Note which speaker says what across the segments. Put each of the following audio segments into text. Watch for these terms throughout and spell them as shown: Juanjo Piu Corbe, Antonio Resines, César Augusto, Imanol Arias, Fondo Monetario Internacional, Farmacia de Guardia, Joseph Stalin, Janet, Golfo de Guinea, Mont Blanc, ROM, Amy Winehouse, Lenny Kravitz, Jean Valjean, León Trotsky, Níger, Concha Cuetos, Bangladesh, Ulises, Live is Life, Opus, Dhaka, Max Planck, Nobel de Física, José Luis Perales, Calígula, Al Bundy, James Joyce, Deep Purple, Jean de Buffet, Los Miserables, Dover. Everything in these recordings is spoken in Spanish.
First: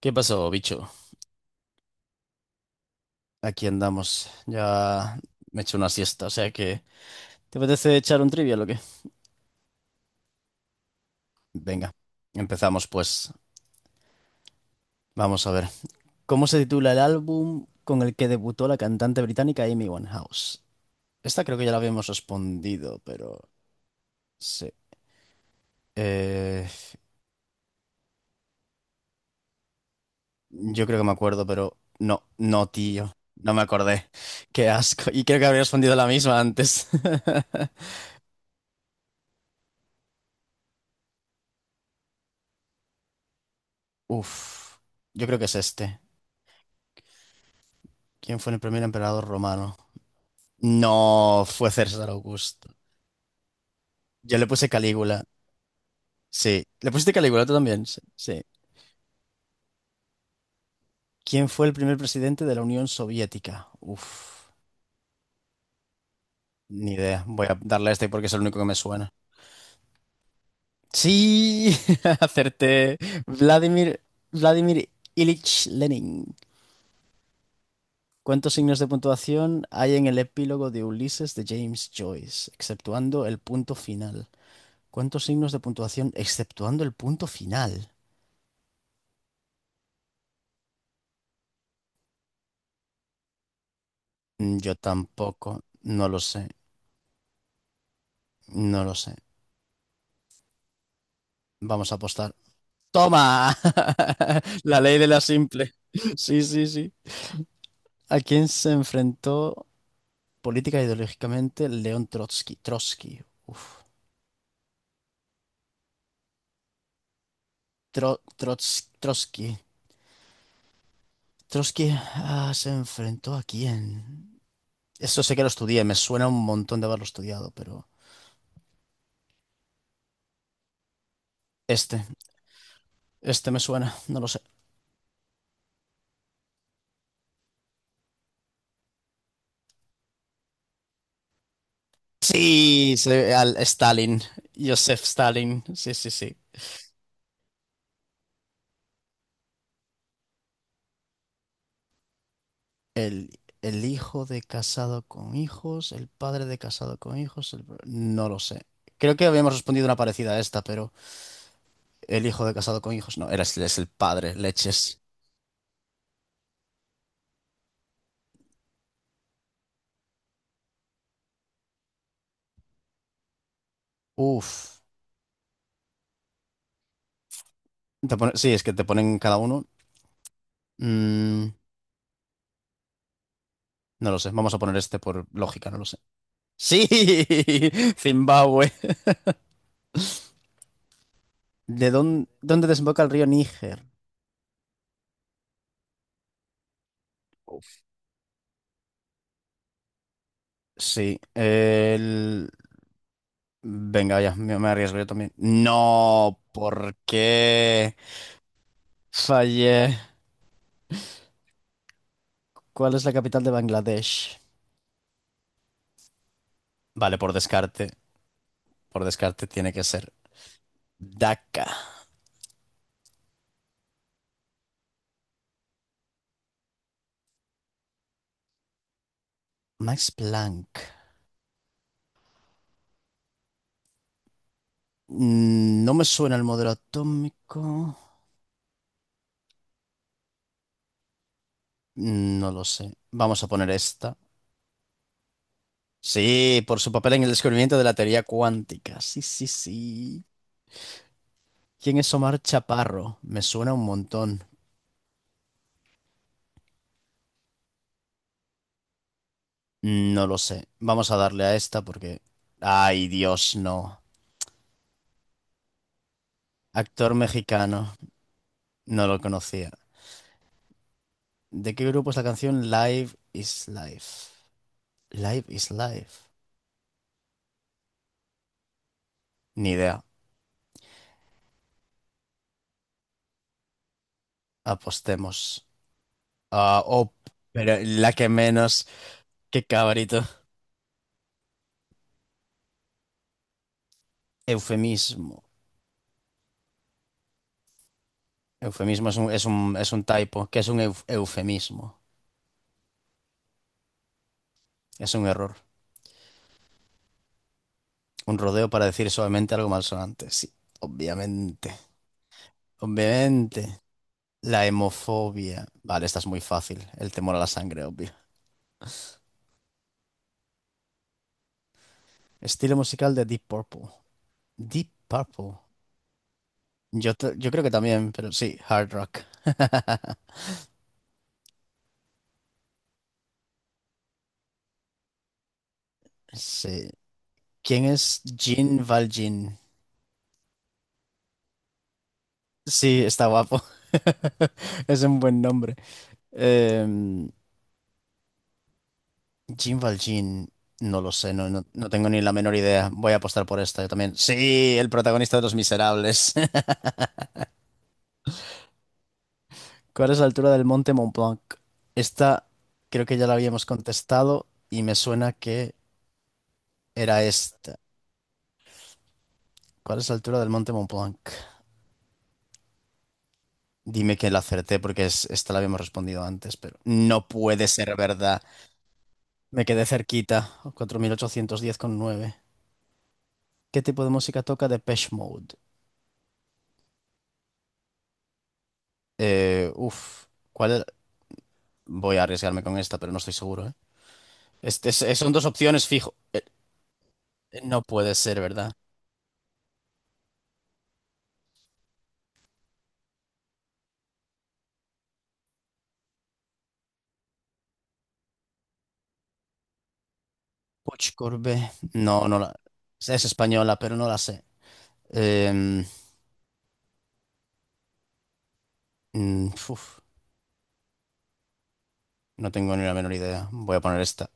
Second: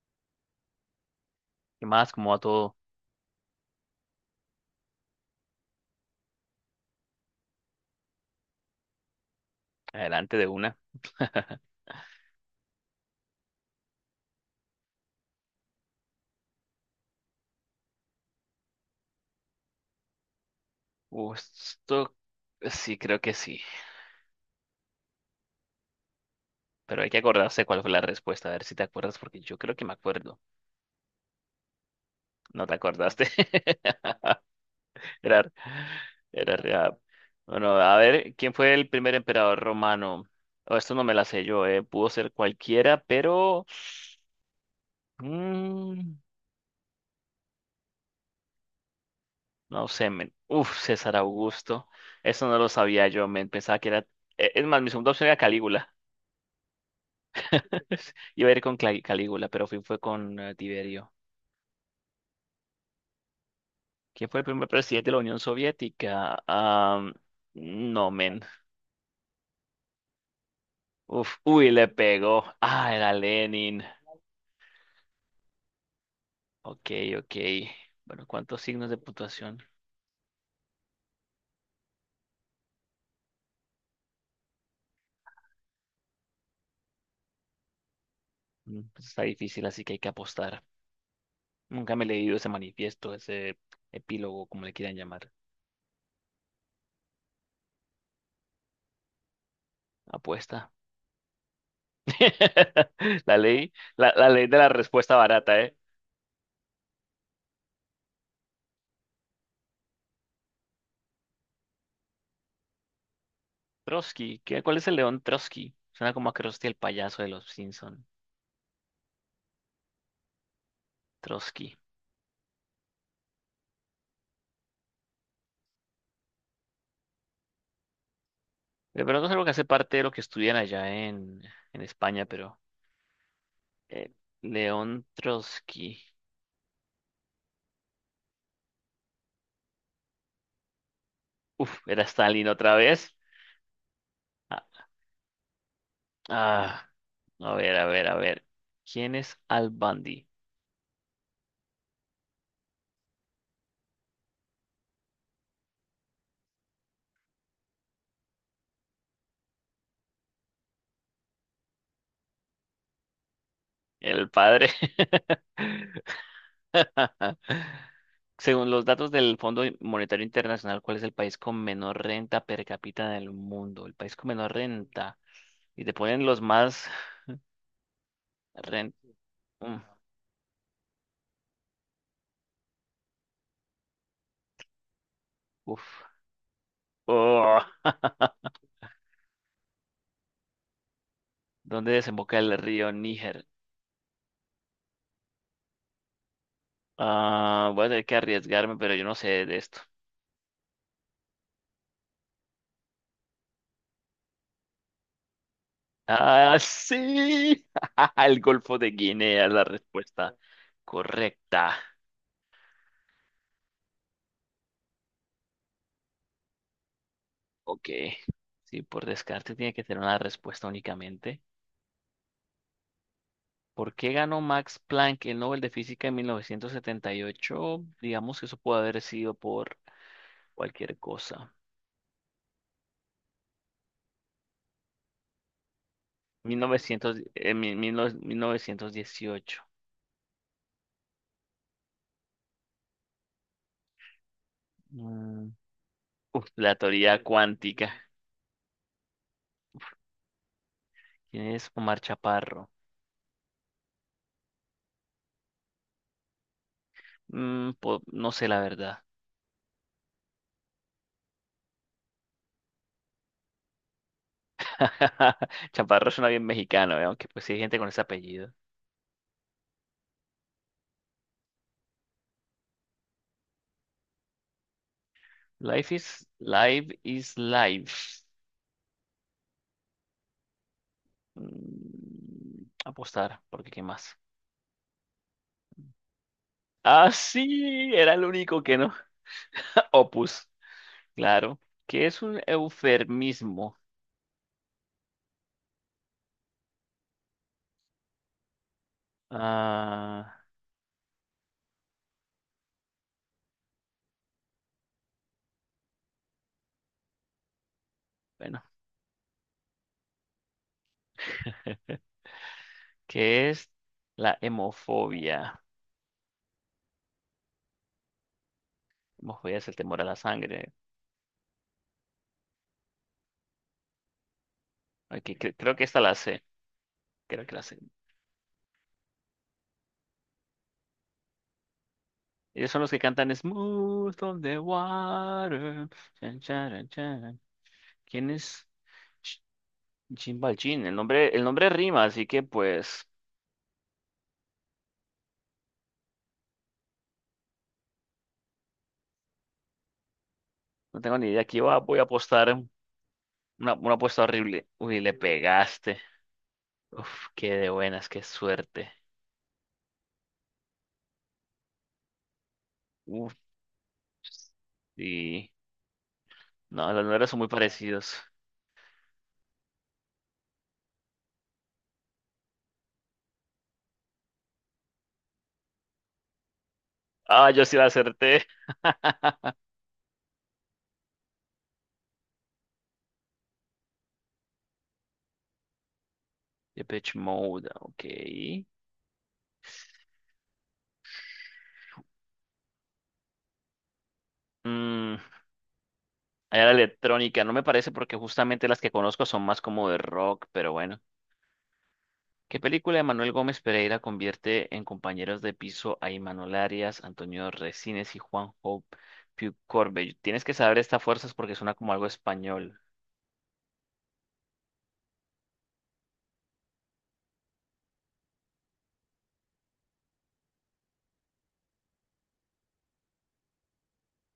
Speaker 1: ¿Qué pasó, bicho?
Speaker 2: ¿Qué más? ¿Cómo va todo?
Speaker 1: Aquí andamos. Ya me he hecho una siesta, o sea que... ¿Te apetece echar un trivia o qué?
Speaker 2: Adelante de una.
Speaker 1: Venga, empezamos pues. Vamos a ver. ¿Cómo se titula el álbum con el que debutó la cantante británica Amy Winehouse? Esta creo que ya la habíamos
Speaker 2: Esto sí,
Speaker 1: respondido,
Speaker 2: creo que
Speaker 1: pero...
Speaker 2: sí.
Speaker 1: Sí. Eh,
Speaker 2: Pero hay que acordarse cuál fue la respuesta. A ver si te acuerdas, porque yo creo que me acuerdo.
Speaker 1: Yo creo que me acuerdo, pero... No,
Speaker 2: ¿No
Speaker 1: no,
Speaker 2: te
Speaker 1: tío.
Speaker 2: acordaste?
Speaker 1: No me acordé. Qué asco. Y creo que
Speaker 2: Era,
Speaker 1: habría respondido la misma
Speaker 2: era
Speaker 1: antes.
Speaker 2: real. Bueno, a ver, ¿quién fue el primer emperador romano? Oh, esto no me la sé yo, eh. Pudo ser cualquiera, pero
Speaker 1: Uf. Yo creo que es este.
Speaker 2: mm,
Speaker 1: ¿Quién fue el primer emperador romano?
Speaker 2: no sé, men. Uf, César
Speaker 1: No fue
Speaker 2: Augusto.
Speaker 1: César
Speaker 2: Eso no
Speaker 1: Augusto.
Speaker 2: lo sabía yo, men. Pensaba que era.
Speaker 1: Yo le
Speaker 2: Es
Speaker 1: puse
Speaker 2: más, mi segunda
Speaker 1: Calígula.
Speaker 2: opción era Calígula.
Speaker 1: Sí. ¿Le pusiste Calígula tú también? Sí, sí.
Speaker 2: Iba a ir con Calígula, pero fue con Tiberio.
Speaker 1: ¿Quién fue el primer presidente de la Unión Soviética?
Speaker 2: ¿Quién fue el
Speaker 1: Uf,
Speaker 2: primer presidente de la Unión Soviética?
Speaker 1: ni idea. Voy a darle a este
Speaker 2: No,
Speaker 1: porque es el
Speaker 2: men.
Speaker 1: único que me suena.
Speaker 2: Uf, uy,
Speaker 1: Sí,
Speaker 2: le pegó. Ah,
Speaker 1: acerté.
Speaker 2: era Lenin.
Speaker 1: Vladimir, Vladimir Ilich Lenin.
Speaker 2: Ok, ok. Bueno,
Speaker 1: ¿Cuántos
Speaker 2: ¿cuántos
Speaker 1: signos de
Speaker 2: signos de puntuación?
Speaker 1: puntuación hay en el epílogo de Ulises de James Joyce, exceptuando el punto final? ¿Cuántos signos de puntuación exceptuando el punto final?
Speaker 2: Mm, pues está difícil, así que hay que apostar. Nunca me he leído ese manifiesto, ese epílogo, como le
Speaker 1: Yo
Speaker 2: quieran llamar.
Speaker 1: tampoco, no lo sé. No lo sé.
Speaker 2: Apuesta.
Speaker 1: Vamos a apostar.
Speaker 2: La
Speaker 1: ¡Toma!
Speaker 2: ley, la, la ley de la
Speaker 1: La ley de
Speaker 2: respuesta
Speaker 1: la
Speaker 2: barata,
Speaker 1: simple.
Speaker 2: ¿eh?
Speaker 1: Sí, sí, sí. ¿A quién se enfrentó política e ideológicamente León Trotsky? Trotsky. Uf.
Speaker 2: Trotsky. ¿Qué, cuál es el león Trotsky? Suena como a Krusty el payaso de los Simpson.
Speaker 1: Trotsky.
Speaker 2: Trotsky.
Speaker 1: Trotsky, ah, ¿se enfrentó a quién? Eso sé que lo estudié. Me suena un montón de haberlo estudiado, pero...
Speaker 2: De pronto es algo que hace parte de lo que estudian allá en
Speaker 1: Este.
Speaker 2: España, pero
Speaker 1: Este me suena.
Speaker 2: eh,
Speaker 1: No lo sé.
Speaker 2: León Trotsky. Uf, era Stalin otra
Speaker 1: Sí,
Speaker 2: vez.
Speaker 1: al Stalin.
Speaker 2: Ah,
Speaker 1: Joseph Stalin. Sí, sí, sí.
Speaker 2: ah, a ver, a ver, a ver. ¿Quién es Al Bundy?
Speaker 1: El hijo de casado con hijos, el padre de casado con hijos, no lo sé. Creo que habíamos respondido una parecida a esta, pero el hijo de casado con hijos, no, era, es el
Speaker 2: El
Speaker 1: padre,
Speaker 2: padre.
Speaker 1: leches.
Speaker 2: Según los datos del Fondo Monetario Internacional, ¿cuál es el país con menor renta per cápita del mundo? El país con menor
Speaker 1: Uf.
Speaker 2: renta. Y te ponen los más
Speaker 1: Sí, es que te
Speaker 2: rent...
Speaker 1: ponen cada uno.
Speaker 2: Mm,
Speaker 1: Mm, no lo sé, vamos a poner este por lógica, no lo sé.
Speaker 2: Uf.
Speaker 1: Sí,
Speaker 2: Oh.
Speaker 1: Zimbabue. ¿De
Speaker 2: ¿Dónde
Speaker 1: dónde,
Speaker 2: desemboca el
Speaker 1: dónde
Speaker 2: río
Speaker 1: desemboca el río
Speaker 2: Níger?
Speaker 1: Níger?
Speaker 2: Ah,
Speaker 1: Uf.
Speaker 2: voy a tener que arriesgarme, pero yo no sé de esto.
Speaker 1: Sí, el... Venga, ya, me arriesgo yo también. No,
Speaker 2: Ah,
Speaker 1: ¿por
Speaker 2: sí.
Speaker 1: qué?
Speaker 2: El Golfo de Guinea es la
Speaker 1: Fallé.
Speaker 2: respuesta correcta.
Speaker 1: ¿Cuál es la capital de Bangladesh? Vale, por
Speaker 2: Ok.
Speaker 1: descarte.
Speaker 2: Sí,
Speaker 1: Por
Speaker 2: por
Speaker 1: descarte
Speaker 2: descarte tiene
Speaker 1: tiene que
Speaker 2: que tener
Speaker 1: ser
Speaker 2: una respuesta únicamente.
Speaker 1: Dhaka.
Speaker 2: ¿Por qué ganó Max Planck el Nobel de Física en 1978? Digamos que eso puede haber sido por
Speaker 1: Max Planck.
Speaker 2: cualquier cosa.
Speaker 1: Mm, no me suena el modelo
Speaker 2: 1900, mi- mil
Speaker 1: atómico.
Speaker 2: no- 1918.
Speaker 1: Mm, no lo sé. Vamos a poner esta.
Speaker 2: Mm, uf,
Speaker 1: Sí,
Speaker 2: la
Speaker 1: por su papel
Speaker 2: teoría
Speaker 1: en el descubrimiento de
Speaker 2: cuántica.
Speaker 1: la teoría cuántica. Sí, sí, sí.
Speaker 2: ¿Quién es
Speaker 1: ¿Quién
Speaker 2: Omar
Speaker 1: es Omar
Speaker 2: Chaparro?
Speaker 1: Chaparro? Me suena un montón.
Speaker 2: Mm, no sé la verdad.
Speaker 1: Mm, no lo sé. Vamos a darle a esta porque... Ay, Dios, no.
Speaker 2: Chaparro suena bien mexicano, ¿eh?
Speaker 1: Actor
Speaker 2: Aunque pues sí hay gente con
Speaker 1: mexicano.
Speaker 2: ese apellido.
Speaker 1: No lo conocía. ¿De qué grupo es la canción Live is Life? Live is
Speaker 2: Life
Speaker 1: Life.
Speaker 2: is life is life.
Speaker 1: Ni idea.
Speaker 2: Mm, apostar, porque ¿qué más?
Speaker 1: Apostemos. Ah,
Speaker 2: Ah,
Speaker 1: oh, pero
Speaker 2: sí,
Speaker 1: la
Speaker 2: era el
Speaker 1: que
Speaker 2: único que
Speaker 1: menos.
Speaker 2: no.
Speaker 1: Qué cabrito.
Speaker 2: Opus, claro. ¿Qué es un eufemismo?
Speaker 1: Eufemismo. Eufemismo es un
Speaker 2: Ah,
Speaker 1: typo. ¿Qué es un eufemismo? Es un error. Un
Speaker 2: bueno,
Speaker 1: rodeo para decir suavemente algo malsonante. Sí, obviamente.
Speaker 2: ¿qué es
Speaker 1: Obviamente.
Speaker 2: la
Speaker 1: La
Speaker 2: hemofobia?
Speaker 1: hemofobia. Vale, esta es muy fácil. El temor a la sangre, obvio.
Speaker 2: Hemofobia es el temor a la sangre.
Speaker 1: Estilo musical de Deep Purple. Deep
Speaker 2: Ok,
Speaker 1: Purple.
Speaker 2: creo que esta la sé.
Speaker 1: Yo,
Speaker 2: Creo
Speaker 1: yo
Speaker 2: que
Speaker 1: creo
Speaker 2: la
Speaker 1: que
Speaker 2: sé.
Speaker 1: también, pero sí, hard rock.
Speaker 2: Ellos son los que cantan Smooth on the Water. Chan, charan,
Speaker 1: Sí.
Speaker 2: charan.
Speaker 1: ¿Quién es
Speaker 2: ¿Quién es?
Speaker 1: Jean
Speaker 2: Ch-
Speaker 1: Valjean?
Speaker 2: Chimbalchín. El nombre rima, así que
Speaker 1: Sí,
Speaker 2: pues
Speaker 1: está guapo. Es un buen nombre. Em, Jean Valjean, no
Speaker 2: no
Speaker 1: lo
Speaker 2: tengo ni
Speaker 1: sé,
Speaker 2: idea. Aquí
Speaker 1: no
Speaker 2: voy a
Speaker 1: tengo ni la
Speaker 2: apostar
Speaker 1: menor idea. Voy a apostar por esta yo
Speaker 2: una
Speaker 1: también.
Speaker 2: apuesta horrible.
Speaker 1: Sí, el
Speaker 2: Uy, le
Speaker 1: protagonista de Los
Speaker 2: pegaste.
Speaker 1: Miserables.
Speaker 2: Uf, qué de buenas, qué suerte.
Speaker 1: ¿Cuál es la altura del monte Mont Blanc? Esta creo que ya la
Speaker 2: Uf,
Speaker 1: habíamos contestado y me suena
Speaker 2: sí.
Speaker 1: que
Speaker 2: No, los
Speaker 1: era
Speaker 2: números son muy
Speaker 1: esta.
Speaker 2: parecidos.
Speaker 1: ¿Cuál es la altura del monte Mont Blanc? Dime que la acerté porque es, esta la habíamos respondido antes, pero no
Speaker 2: Ah, yo
Speaker 1: puede
Speaker 2: sí la
Speaker 1: ser verdad.
Speaker 2: acerté.
Speaker 1: Me quedé cerquita, 4.810,9. ¿Qué tipo de música toca Depeche Mode?
Speaker 2: Depeche Mode, ok.
Speaker 1: Eh, uf, ¿Cuál era? Voy a arriesgarme con esta, pero no estoy seguro, ¿eh? Este,
Speaker 2: Mm,
Speaker 1: son dos opciones fijo.
Speaker 2: era electrónica, no me
Speaker 1: No
Speaker 2: parece
Speaker 1: puede
Speaker 2: porque
Speaker 1: ser
Speaker 2: justamente
Speaker 1: verdad.
Speaker 2: las que conozco son más como de rock, pero bueno. ¿Qué película de Manuel Gómez Pereira convierte en compañeros de piso a Imanol Arias, Antonio Resines y Juanjo Piu Corbe? Tienes que saber estas
Speaker 1: Puig
Speaker 2: fuerzas porque
Speaker 1: Corbé.
Speaker 2: suena como algo
Speaker 1: No, no la...
Speaker 2: español.
Speaker 1: Es española, pero no la sé. Em, mm, uf, no tengo ni la menor idea. Voy a poner esta.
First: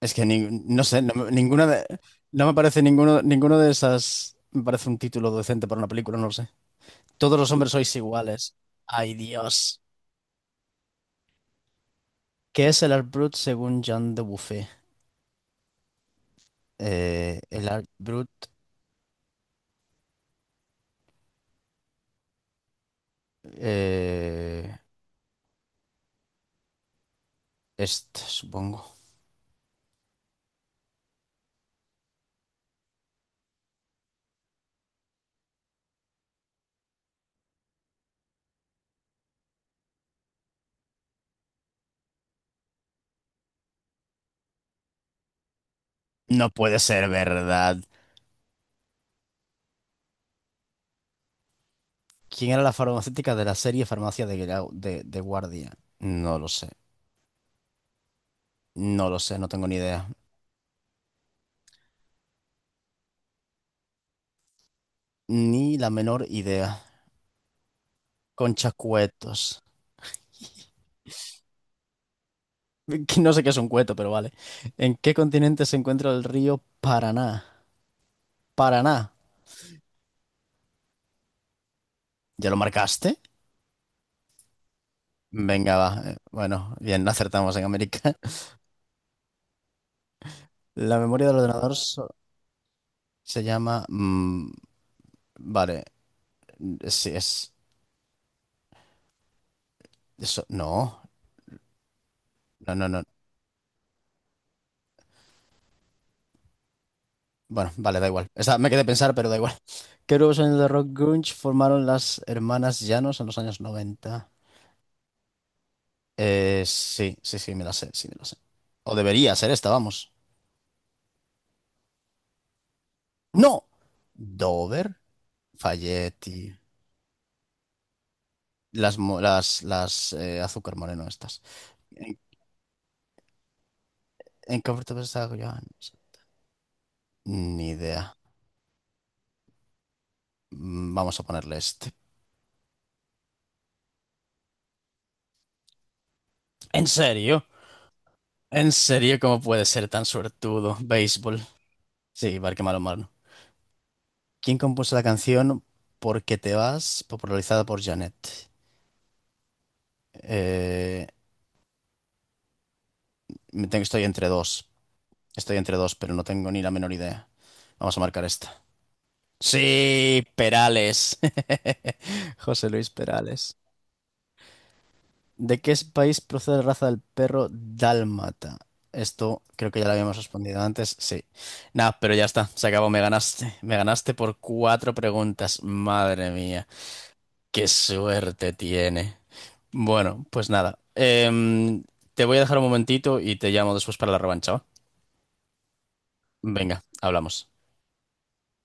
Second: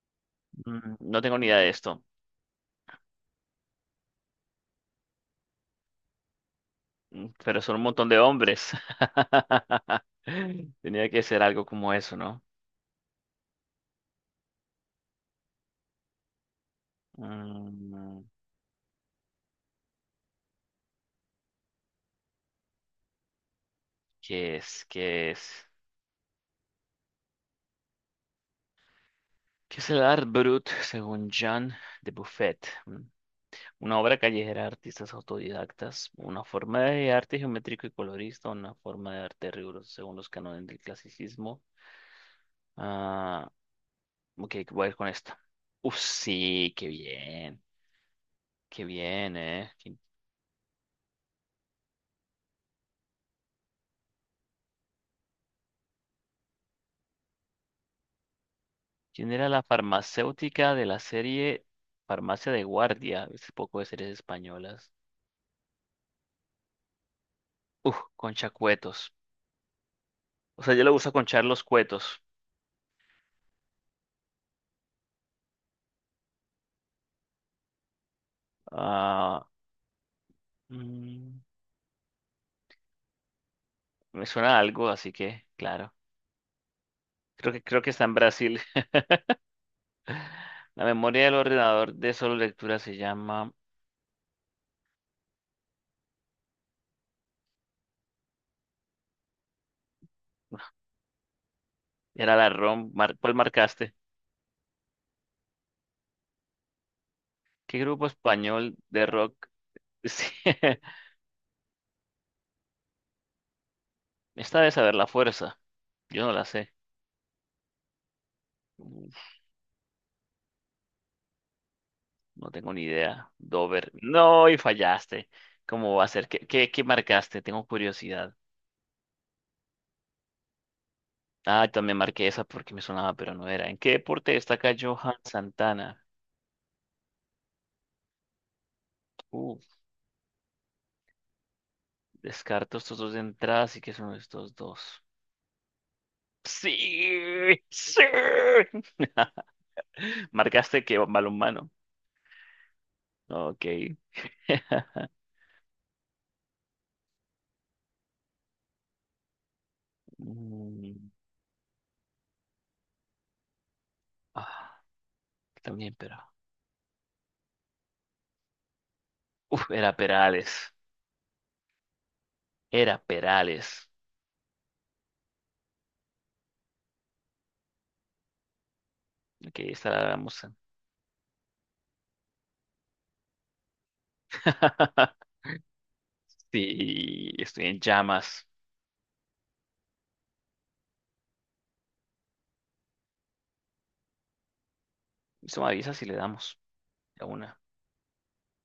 Speaker 1: Es que no
Speaker 2: Mm,
Speaker 1: sé, no,
Speaker 2: no tengo ni idea
Speaker 1: ninguna
Speaker 2: de
Speaker 1: de,
Speaker 2: esto,
Speaker 1: no me parece ninguno, ninguno de esas. Me parece un título decente para una película, no lo sé.
Speaker 2: mm,
Speaker 1: Todos los
Speaker 2: pero
Speaker 1: hombres
Speaker 2: son un
Speaker 1: sois
Speaker 2: montón de
Speaker 1: iguales.
Speaker 2: hombres.
Speaker 1: Ay, Dios.
Speaker 2: Tenía que ser algo como eso, ¿no?
Speaker 1: ¿Qué es el Art Brut según Jean de Buffet? El Art
Speaker 2: Mm,
Speaker 1: Brut.
Speaker 2: ¿qué
Speaker 1: Eh,
Speaker 2: es? ¿Qué es
Speaker 1: este, supongo.
Speaker 2: ¿Qué es el Art Brut según Jean de Buffet? Mm, una obra callejera de artistas autodidactas, una forma de arte geométrico y colorista, una forma de arte riguroso según los cánones del clasicismo. Ah, ok, voy a ir con esta. Uf,
Speaker 1: No
Speaker 2: sí,
Speaker 1: puede ser verdad.
Speaker 2: qué bien, ¿eh?
Speaker 1: ¿Quién era la farmacéutica de la serie Farmacia de Guardia? No lo sé. No lo
Speaker 2: ¿Quién
Speaker 1: sé, no
Speaker 2: era la
Speaker 1: tengo ni idea.
Speaker 2: farmacéutica de la serie Farmacia de Guardia? Ese poco de series españolas.
Speaker 1: Ni la menor idea.
Speaker 2: Uf, Concha
Speaker 1: Concha
Speaker 2: Cuetos.
Speaker 1: Cuetos.
Speaker 2: O sea, yo le gusta conchar los cuetos.
Speaker 1: No sé qué es un cueto, pero vale. ¿En qué continente se encuentra el río Paraná? Paraná.
Speaker 2: Ah, mm,
Speaker 1: ¿Ya lo marcaste?
Speaker 2: me suena a algo, así que,
Speaker 1: Venga, va.
Speaker 2: claro.
Speaker 1: Bueno, bien,
Speaker 2: Creo
Speaker 1: acertamos
Speaker 2: que,
Speaker 1: en
Speaker 2: creo que está en
Speaker 1: América.
Speaker 2: Brasil. La
Speaker 1: La
Speaker 2: memoria
Speaker 1: memoria
Speaker 2: del
Speaker 1: del ordenador
Speaker 2: ordenador de solo lectura se
Speaker 1: se
Speaker 2: llama.
Speaker 1: llama... Mm, vale. Sí, es... Eso. No.
Speaker 2: Era la
Speaker 1: No, no,
Speaker 2: ROM.
Speaker 1: no.
Speaker 2: ¿Cuál marcaste?
Speaker 1: Bueno,
Speaker 2: ¿Qué
Speaker 1: vale, da
Speaker 2: grupo
Speaker 1: igual. Me
Speaker 2: español
Speaker 1: quedé a
Speaker 2: de
Speaker 1: pensar, pero da
Speaker 2: rock?
Speaker 1: igual. ¿Qué
Speaker 2: Sí.
Speaker 1: grupo sonido de rock grunge formaron las hermanas Llanos en los años noventa?
Speaker 2: Esta de saber la fuerza. Yo no la sé.
Speaker 1: Sí, sí, sí, me la sé, sí, me la sé. O
Speaker 2: Uf,
Speaker 1: debería ser esta, vamos.
Speaker 2: no tengo ni idea.
Speaker 1: ¡No!
Speaker 2: Dover. No, y
Speaker 1: ¿Dover?
Speaker 2: fallaste. ¿Cómo va a ser?
Speaker 1: Falletti,
Speaker 2: ¿Qué marcaste? Tengo curiosidad.
Speaker 1: las azúcar moreno estas.
Speaker 2: Ah, también
Speaker 1: ¿En,
Speaker 2: marqué esa porque me sonaba, pero no era. ¿En qué deporte
Speaker 1: en qué
Speaker 2: destaca
Speaker 1: oferta
Speaker 2: Johan
Speaker 1: estaba yo antes?
Speaker 2: Santana?
Speaker 1: Ni idea.
Speaker 2: Uf,
Speaker 1: Mm, vamos a ponerle este.
Speaker 2: descarto estos dos de entrada, así que son estos dos.
Speaker 1: ¿En serio?
Speaker 2: Sí, sí.
Speaker 1: ¿En serio cómo puede ser tan suertudo?
Speaker 2: Marcaste que
Speaker 1: Béisbol.
Speaker 2: balonmano.
Speaker 1: Sí, Barque malo Marno.
Speaker 2: Ok.
Speaker 1: ¿Quién compuso la canción Porque te vas, popularizada por Janet? Eh,
Speaker 2: Mm,
Speaker 1: me tengo, estoy entre dos.
Speaker 2: ah,
Speaker 1: Estoy entre dos,
Speaker 2: también,
Speaker 1: pero
Speaker 2: pero.
Speaker 1: no tengo ni la menor idea. Vamos a marcar esta.
Speaker 2: Uf, era
Speaker 1: Sí,
Speaker 2: Perales.
Speaker 1: Perales. José Luis
Speaker 2: Era
Speaker 1: Perales.
Speaker 2: Perales.
Speaker 1: ¿De qué país procede la raza del perro dálmata? Esto
Speaker 2: Ok,
Speaker 1: creo que ya
Speaker 2: esta
Speaker 1: lo
Speaker 2: la
Speaker 1: habíamos
Speaker 2: damos.
Speaker 1: respondido antes, sí. Nada, pero ya está, se acabó, me ganaste. Me ganaste por cuatro preguntas, madre mía,
Speaker 2: Sí, estoy
Speaker 1: qué
Speaker 2: en llamas.
Speaker 1: suerte tiene. Bueno, pues nada, te voy a dejar un momentito y te llamo después para la revancha, ¿va?
Speaker 2: Eso me avisa si le damos.
Speaker 1: Venga,
Speaker 2: A
Speaker 1: hablamos.
Speaker 2: una.